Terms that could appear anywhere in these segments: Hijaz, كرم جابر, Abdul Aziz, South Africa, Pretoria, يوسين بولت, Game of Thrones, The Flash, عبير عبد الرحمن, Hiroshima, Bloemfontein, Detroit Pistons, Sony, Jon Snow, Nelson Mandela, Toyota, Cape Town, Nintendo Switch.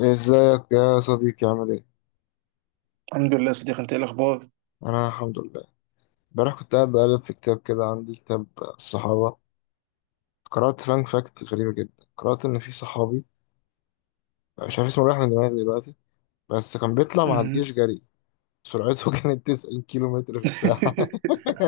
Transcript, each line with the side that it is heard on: left: ازيك يا صديقي؟ عامل ايه؟
right: الحمد لله يا صديقي، انت ايه الاخبار؟
left: انا الحمد لله. امبارح كنت قاعد بقلب في كتاب كده، عندي كتاب الصحابة. قرأت فان فاكت غريبة جدا. قرأت ان في صحابي مش عارف اسمه، رايح من دماغي دلوقتي، بس كان بيطلع مع
right: مم.
left: الجيش جري. سرعته كانت 90 كيلو متر في الساعة.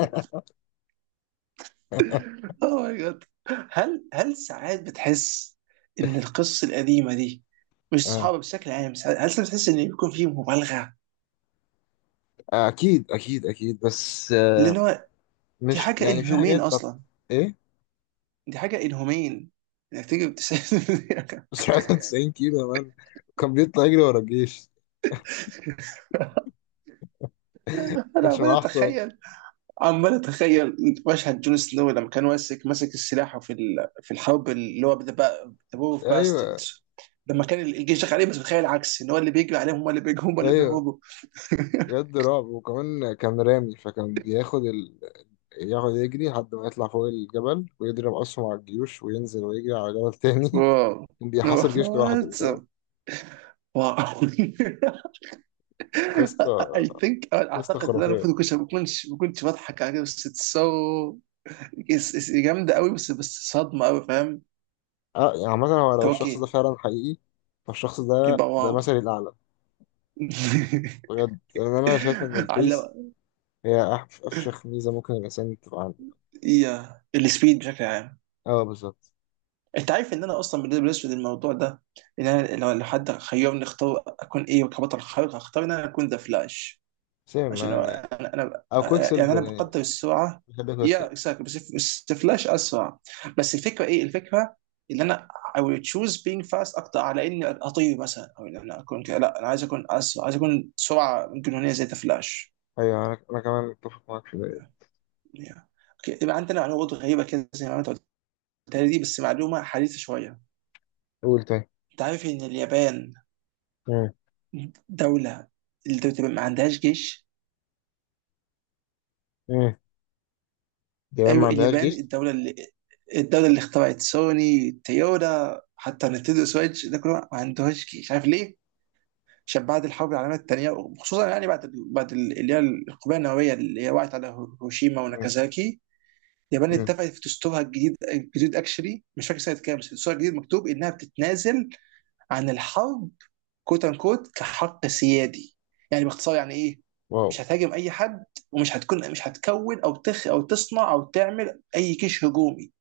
right: اوه ماي جاد! هل ساعات بتحس ان القصص القديمه دي، مش
left: آه.
right: صحابه بشكل عام، هل ساعات بتحس ان يكون فيه مبالغه؟
left: اكيد اكيد اكيد، بس
right: لان هو دي
left: مش
right: حاجه
left: يعني في
right: انهمين
left: حاجات
right: اصلا،
left: ايه؟
right: دي حاجه انهمين، انك تيجي بتسأل-
left: سرعته 90 كيلو يا مان. كان بيطلع يجري ورا الجيش،
right: انا
left: كانش
right: عمال
left: معاه حصان.
right: اتخيل، عمال اتخيل مشهد جون سنو لما كان ماسك السلاح في الحرب، اللي هو ذا وور اوف
left: ايوه،
right: باستردز، لما كان الجيش داخل عليه، بس بتخيل العكس، ان هو اللي بيجري عليهم، هم اللي بيجوا، هم اللي
left: ايوه،
right: بيهربوا.
left: بجد رعب. وكمان كان رامي، فكان بياخد يقعد يجري لحد ما يطلع فوق الجبل ويضرب أسهم على الجيوش وينزل ويجري على جبل تاني.
right: واو،
left: بيحاصر
right: واو
left: جيش لوحده،
right: that's-
left: فاهم؟
right: a- واو.
left: قصة،
right: I think،
left: قصة
right: اعتقد ان انا
left: خرافية.
right: المفروض كنت ما كنتش بضحك على كده، بس it's جامده قوي، بس صدمه قوي، فاهم.
left: اه يعني مثلا، هو لو
right: طب
left: الشخص ده
right: اوكي،
left: فعلا حقيقي، فالشخص ده
right: يبقى واو.
left: مثلي الأعلى. بجد، لأن أنا شايف إن الفيس
right: على،
left: هي أفشخ ميزة ممكن الإنسان تبقى عنده.
right: يا السبيد بشكل عام.
left: اه بالظبط.
right: انت عارف ان انا اصلا بالنسبه للاسود الموضوع ده، ان انا لو حد خيرني اختار اكون ايه كبطل خارق، هختار ان انا اكون ذا فلاش.
left: سيم يعني،
right: انا
left: أو كويك
right: يعني انا
left: سيلفر يعني.
right: بقدر السرعه.
left: بحب كويك
right: يا
left: سيلفر.
right: اكزاكتلي، بس ذا فلاش اسرع. بس الفكره ايه الفكره، ان انا I will choose being fast اكتر على اني اطير مثلا، او ان انا اكون كده، لا انا عايز اكون اسرع، عايز اكون سرعه جنونيه زي ذا فلاش.
left: أيوه، أنا كمان متفق معاك في ده.
right: yeah. اوكي، يبقى عندنا معلومه برضه غريبه كده زي ما انت قلتها لي دي، بس معلومه حديثه شويه.
left: قول تاني.
right: انت عارف ان اليابان
left: مم.
right: دولة، الدولة تبقى ما عندهاش جيش.
left: مم. دي ما
right: أيوة
left: عندهاش
right: اليابان،
left: جيش.
right: الدولة اللي، الدولة اللي اخترعت سوني، تويوتا، حتى نتندو سويتش، ده كله ما عندهاش جيش. عارف ليه؟ عشان بعد الحرب العالمية التانية، وخصوصا يعني اللي هي القنبلة النووية، اللي هي وقعت على هيروشيما
left: مم.
right: وناكازاكي. اليابان
left: مم.
right: اتفقت في دستورها الجديد اكشلي مش فاكر سنة كام، بس دستورها الجديد مكتوب انها بتتنازل عن الحرب، كوت ان كوت، كحق سيادي. يعني باختصار يعني ايه،
left: واو.
right: مش هتهاجم اي حد، ومش هتكون مش هتكون او تصنع او تعمل اي جيش هجومي.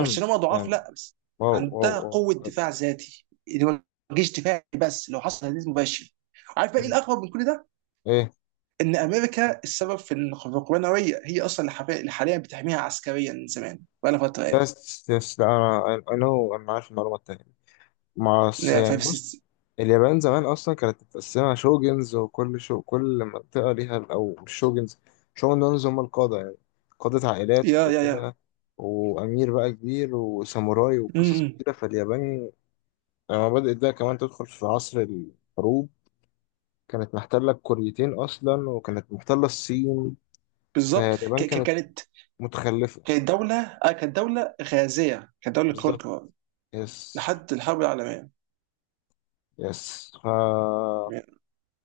right: مش ان هم ضعاف،
left: يعني.
right: لا، بس
left: واو، واو،
right: عندها
left: واو،
right: قوه
left: بجد.
right: دفاع ذاتي اللي هو جيش دفاعي، بس لو حصل تهديد مباشر. عارف بقى ايه
left: مم.
right: الاغرب من كل ده؟
left: ايه.
right: ان امريكا السبب في ان، في القوه النوويه، هي اصلا اللي حاليا بتحميها عسكريا من زمان، بقى لها فتره يعني.
left: يس، يس، لا انا عارف المعلومه التانيه. مع
right: لا،
left: يعني بص،
right: فبس.
left: اليابان زمان اصلا كانت متقسمه شوجنز، وكل كل منطقه ليها، او مش شوجنز. شوجنز هم القاده يعني، قاده عائلات
right: يا يا يا.
left: وكده. وامير بقى كبير وساموراي
right: م-.
left: وقصص
right: م.
left: كتيره. فاليابان لما بدات بقى كمان تدخل في عصر الحروب، كانت محتله الكوريتين اصلا، وكانت محتله الصين.
right: بالظبط ك-
left: فاليابان
right: ك-
left: كانت
right: كانت
left: متخلفه.
right: كانت دولة، آه كانت دولة غازية، كانت دولة
left: بالظبط.
right: كونكرر
left: يس.
right: لحد الحرب العالمية،
left: يس، ف
right: يعني-.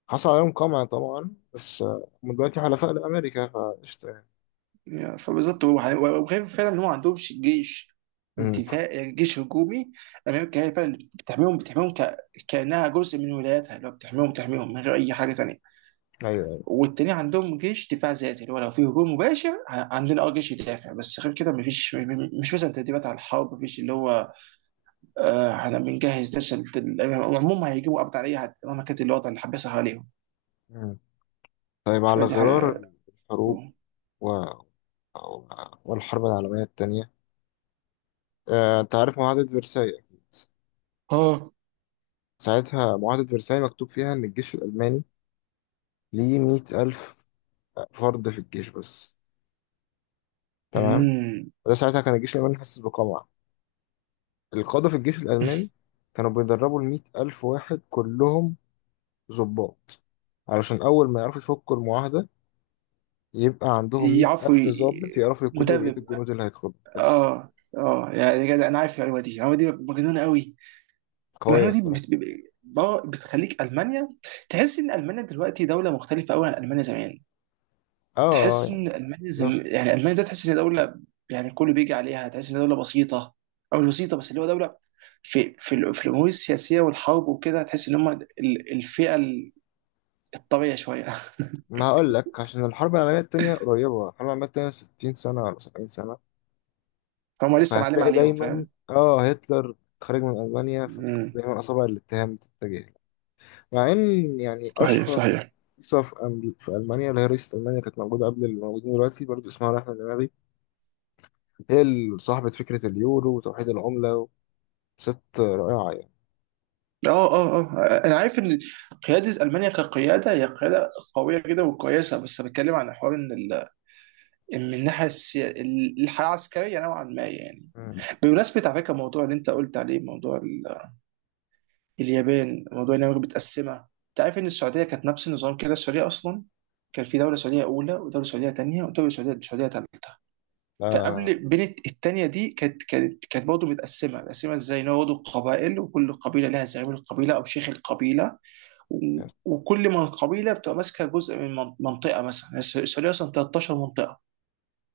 left: حصل عليهم قمع طبعا، بس هم دلوقتي حلفاء لأمريكا فقشطة يعني.
right: فبالظبط، هو وغير فعلا إن هو ما عندهمش جيش
left: امم.
right: دفاع، جيش هجومي، أمريكا هي فعلا اللي بتحميهم ك...، كأنها جزء من ولاياتها، اللي هو بتحميهم من غير أي حاجة تانية.
left: أيوه، أيوه.
right: والتاني عندهم جيش دفاع ذاتي اللي هو لو في هجوم مباشر، عندنا اه جيش يدافع، بس غير كده مفيش مش مثلا تدريبات على الحرب، مفيش اللي هو آه، احنا بنجهز ده عموما هيجيبوا قبض على اي حد مهما كانت الوضع اللي حبسها عليهم.
left: مم. طيب، على
right: فدي حاجة.
left: غرار الحروب و... و- والحرب العالمية التانية، آه، أنت عارف معاهدة فرساي أكيد.
right: اه.
left: ساعتها معاهدة فرساي مكتوب فيها إن الجيش الألماني ليه 100,000 فرد في الجيش بس. تمام.
right: امم.
left: وده ساعتها كان الجيش الألماني حاسس بقمع. القادة في الجيش الألماني كانوا بيدربوا الـ100,000 واحد كلهم ضباط، علشان أول ما يعرفوا يفكوا المعاهدة يبقى عندهم مية
right: يعرفوا
left: ألف ضابط
right: ي-
left: يعرفوا يقودوا بقية
right: مدرب.
left: الجنود اللي هيدخلوا بس.
right: اه اه، يعني جدع، انا عارف المعلومه دي، المعلومه دي مجنونه قوي.
left: قوية
right: المعلومه دي
left: الصراحة.
right: بتخليك المانيا تحس ان المانيا دلوقتي دوله مختلفه قوي عن المانيا زمان.
left: اه، آه،
right: تحس ان
left: يعني
right: المانيا
left: بالظبط.
right: زم...، يعني المانيا ده، تحس ان دوله يعني كله بيجي عليها، تحس ان دوله بسيطه، او مش بسيطه، بس اللي هو دوله في في الامور السياسيه والحرب وكده، تحس ان هم ال-، الفئه الطريه شويه.
left: ما هقول لك، عشان الحرب العالمية التانية قريبة. الحرب العالمية التانية 60 سنة ولا 70 سنة.
right: هم لسه معلم
left: فهتلاقي
right: عليهم،
left: دايما
right: فاهم؟
left: اه هتلر خارج من ألمانيا،
right: مم.
left: فدايما أصابع الاتهام بتتجه له. مع إن يعني
right: صحيح
left: أشهر
right: صحيح.
left: رئيسة في في ألمانيا، اللي هي رئيسة ألمانيا كانت موجودة قبل اللي موجودين دلوقتي برضه، اسمها رحمة دماغي. هي اللي صاحبة فكرة اليورو وتوحيد العملة. ست رائعة يعني.
right: اه اه اه، انا عارف ان قياده المانيا كقياده هي قياده قويه جدا وكويسه، بس بتكلم عن حوار ان ال...، إن من الحياه العسكريه نوعا ما يعني.
left: مم.
right: بمناسبه، على فكره، الموضوع اللي انت قلت عليه، موضوع ال... اليابان، موضوع ان امريكا متقسمه. انت عارف ان السعوديه كانت نفس النظام كده؟ السعوديه اصلا كان في دوله سعوديه اولى، ودوله سعوديه ثانيه، ودوله سعوديه ثالثه.
left: آه،
right: فقبل، بين، الثانيه دي كانت كانت برضه متقسمه. متقسمه ازاي؟ ان هو برضه قبائل، وكل قبيله لها زعيم القبيله او شيخ القبيله، وكل من قبيله بتبقى ماسكه جزء من منطقه مثلا. يعني السعوديه اصلا 13 منطقه،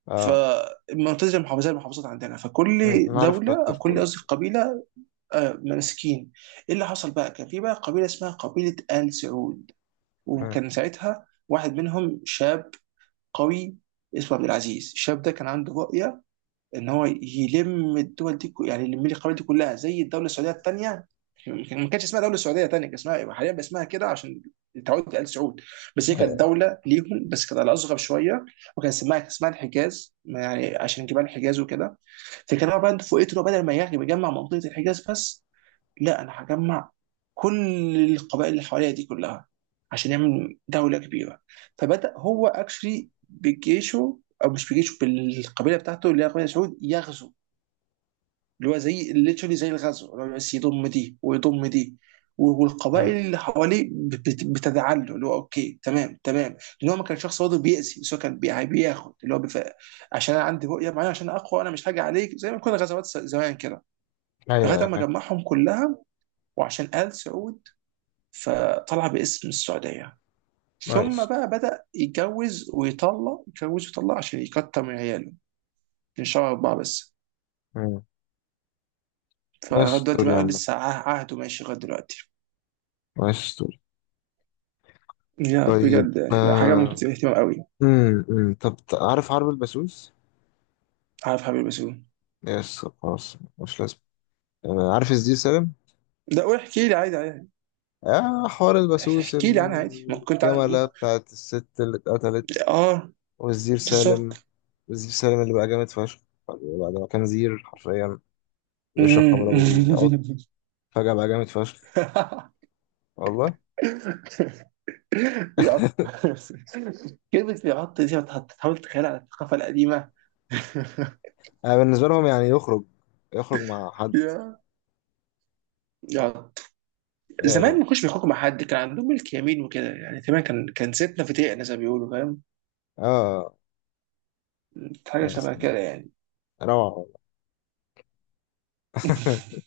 left: آه.
right: فمنتزه المحافظات زي المحافظات عندنا. فكل
left: مم. نعرف قدر
right: دوله او كل،
left: القوي.
right: قصدي قبيله، آه، ماسكين. ايه اللي حصل بقى؟ كان في بقى قبيله اسمها قبيله ال سعود.
left: مم.
right: وكان ساعتها واحد منهم شاب قوي اسمه عبد العزيز. الشاب ده كان عنده رؤيه ان هو يلم الدول دي، يعني يلم لي القبائل دي كلها زي الدوله السعوديه الثانيه. ما كانش اسمها دوله سعوديه ثانيه، كان اسمها إيه؟ حاليا بقى اسمها كده عشان تعود ال سعود. بس هي كانت
left: أيوة.
right: دوله ليهم بس كانت على اصغر شويه. وكان اسمها الحجاز، ما يعني عشان جبال الحجاز وكده. فكان هو بقى فوقيته، بدل ما يجمع منطقه الحجاز بس، لا، انا هجمع كل القبائل اللي حواليا دي كلها عشان يعمل دولة كبيرة. فبدأ هو اكشلي بجيشه، او مش بجيشه، بالقبيلة بتاعته اللي هي قبيلة سعود، يغزو اللي هو زي literally، زي الغزو اللي هو، بس يضم دي ويضم دي. والقبائل
left: مم.
right: اللي حواليه بتدعى له اللي هو اوكي تمام تمام، لان هو ما كان شخص برضه بيأذي، بس هو كان يعني بياخد اللي هو بف...، عشان انا عندي رؤيه معينه عشان اقوى، انا مش هاجي عليك زي ما كنا غزوات زمان كده.
left: أيوة
right: لغايه
left: يا
right: اما
left: فاهم.
right: جمعهم كلها، وعشان ال سعود، فطلع باسم السعودية. ثم
left: نايس.
right: بقى بدأ يتجوز ويطلق، يتجوز ويطلق عشان يكتر من عياله، من شهر أربعة بس.
left: مم. نايس
right: فلغاية دلوقتي
left: ستوري يا
right: بقى
left: عم.
right: لسه عهده ماشي لغاية دلوقتي.
left: نايس ستوري.
right: يا
left: طيب
right: بجد. يعني حاجة
left: آه.
right: مثيرة اهتمام قوي.
left: مم. مم. طب عارف حرب البسوس؟
right: عارف حبيبي بسوم.
left: يس خلاص مش لازم. آه. عارف ازاي سالم؟
right: ده قول، احكي لي عادي عادي.
left: آه، حوار البسوس،
right: احكي لي عنها عادي، ممكن كنت عن...
left: الجملة
right: ممكن...
left: بتاعت الست اللي اتقتلت،
right: اه
left: والزير سالم.
right: بالظبط.
left: والزير سالم اللي بقى جامد فشخ بعد ما كان زير حرفيا، بيشرب خمرة
right: أمم.
left: وبيقعد. فجأة بقى جامد فشخ، والله.
right: بيعط. كلمة بيعط دي، ما تحاول تتخيلها على الثقافة القديمة.
left: انا بالنسبة لهم يعني يخرج مع حد.
right: يا يا.
left: اه
right: زمان
left: لا.
right: ما كانوش بيخرجوا مع حد، كان عندهم ملك يمين وكده، يعني تقريبا كان كان ستنا في دقيقة زي ما بيقولوا، فاهم؟
left: اه.
right: حاجة
left: يا
right: شبه
left: سلام،
right: كده يعني.
left: روعة والله.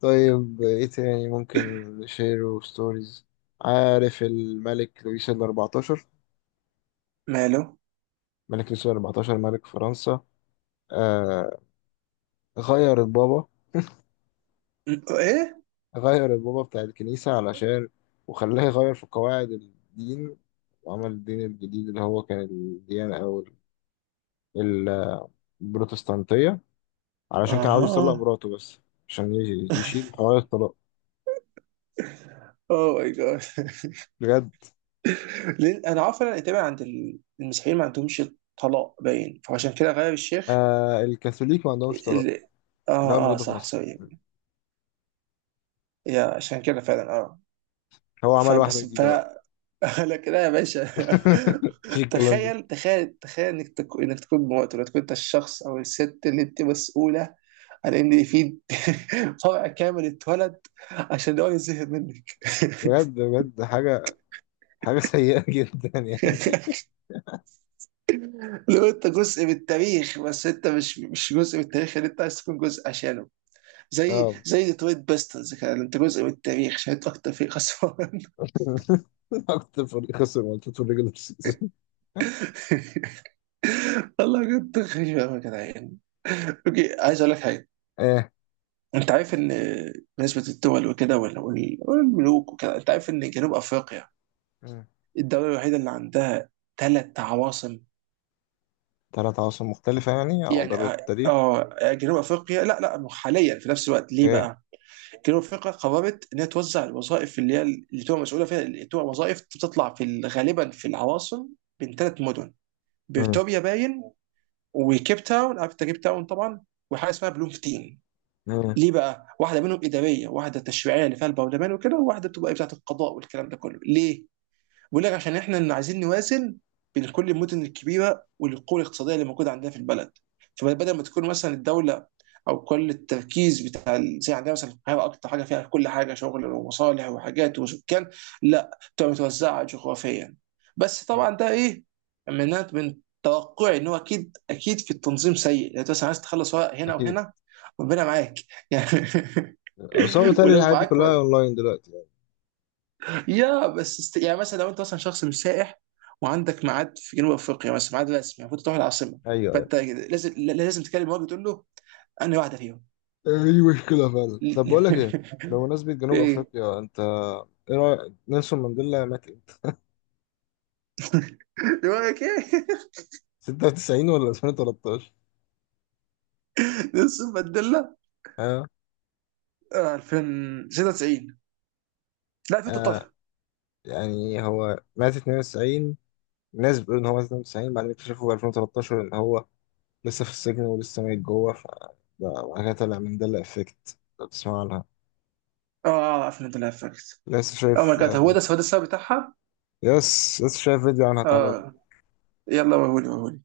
left: طيب، ايه تاني ممكن نشير وستوريز. عارف الملك لويس الأربعتاشر؟
right: ماله.
left: ملك لويس الأربعتاشر ملك فرنسا. آه، غير البابا.
right: ايه.
left: غير البابا بتاع الكنيسة علشان، وخلاه يغير في قواعد الدين، وعمل الدين الجديد اللي هو كان الديانة، أو ال- البروتستانتية، علشان كان عاوز يطلق
right: اها.
left: مراته بس. عشان يشيل حوار الطلاق.
right: اوه ماي جاد.
left: بجد.
right: لأن انا عارف ان تقريبا عند المسيحيين ما عندهمش طلاق باين، فعشان كده غير الشيخ
left: آه، الكاثوليك ما عندهمش طلاق،
right: ال...،
left: اللي هو
right: اه اه
left: موجودة في
right: صح،
left: مصر.
right: سوري. يا عشان كده فعلا، اه.
left: هو عمل واحدة
right: فبس.
left: جديدة بقى.
right: لكن لا يا باشا.
left: مفيش الكلام ده.
right: تخيل انك تكون مواطن، وتكون انت الشخص او الست اللي انت مسؤوله عن ان في فرع كامل اتولد عشان هو يزهق منك.
left: بجد، بجد، حاجة، حاجة سيئة جدا يعني.
right: لو انت جزء من التاريخ، بس انت مش جزء من التاريخ اللي انت عايز تكون جزء عشانه، زي
left: اه.
right: زي ديترويت بيستنز كده، انت جزء من التاريخ عشان انت اكتر فريق خسران.
left: أكتر فريق خسر ماتشات في الريجولار سيزون.
right: والله بجد، خير يا جدعان. اوكي عايز اقول لك حاجه.
left: ايه.
right: انت عارف ان بالنسبه للدول وكده، والملوك وكده، انت عارف ان جنوب افريقيا
left: مم.
right: الدوله الوحيده اللي عندها ثلاث عواصم.
left: تلات عواصم مختلفة يعني على
right: يعني
left: مدار
right: اه،
left: التاريخ.
right: آه، جنوب افريقيا لا حاليا في نفس الوقت. ليه
left: اوكي.
right: بقى؟ جنوب افريقيا قررت انها توزع الوظائف اللي هي اللي تبقى مسؤوله فيها، اللي تبقى وظائف بتطلع في غالبا في العواصم، بين ثلاث مدن.
left: مم.
right: بريتوريا باين، وكيب تاون، عارف انت كيب تاون طبعا، وحاجه اسمها بلومفتين.
left: مم.
right: ليه بقى؟ واحده منهم اداريه، واحده تشريعيه اللي فيها البرلمان وكده، وواحده بتبقى إيه بتاعه القضاء والكلام ده كله، ليه؟ بيقول لك عشان احنا اللي عايزين نوازن بين كل المدن الكبيره والقوه الاقتصاديه اللي موجوده عندنا في البلد. فبدل ما تكون مثلا الدوله او كل التركيز بتاع زي عندنا مثلا القاهره، اكتر حاجه فيها كل حاجه شغل ومصالح وحاجات وسكان، لا تبقى متوزعه جغرافيا. بس طبعا ده ايه، من توقعي ان هو اكيد اكيد في التنظيم سيء، يعني انت مثلا عايز تخلص ورق هنا
left: أكيد.
right: وهنا، ربنا معاك يعني.
left: بس هو بيتهيألي
right: ولو
left: الحاجات دي
right: معاك.
left: كلها أونلاين دلوقتي يعني.
right: يا بس است...، يعني مثلا لو انت مثلا شخص مش سائح وعندك ميعاد في جنوب افريقيا مثلا، ميعاد رسمي، المفروض تروح العاصمه،
left: أيوه.
right: فانت لازم تكلم الراجل تقول له انا واحده فيهم.
left: دي مشكلة فعلا. طب بقول لك ايه، بمناسبة جنوب
right: ايه
left: افريقيا، انت ايه رأيك نيلسون مانديلا مات امتى؟
right: دماغك ايه.
left: 96 ولا 2013؟
right: نلسون مانديلا،
left: ها.
right: آه، 2096، لا
left: آه.
right: 2013.
left: يعني هو مات 92. الناس بتقول ان هو مات 92، بعدين اكتشفوا في 2013 ان هو لسه في السجن ولسه ميت جوه. ف ده بعد كده طلع مانديلا افكت، لو تسمع عنها.
right: اه 2013 فاكت.
left: لسه
right: او ماي
left: شايف
right: جاد، هو ده هو ده السبب بتاعها.
left: يس، لسه شايف فيديو عنها طالع.
right: اه، يلا، وهولي وهولي.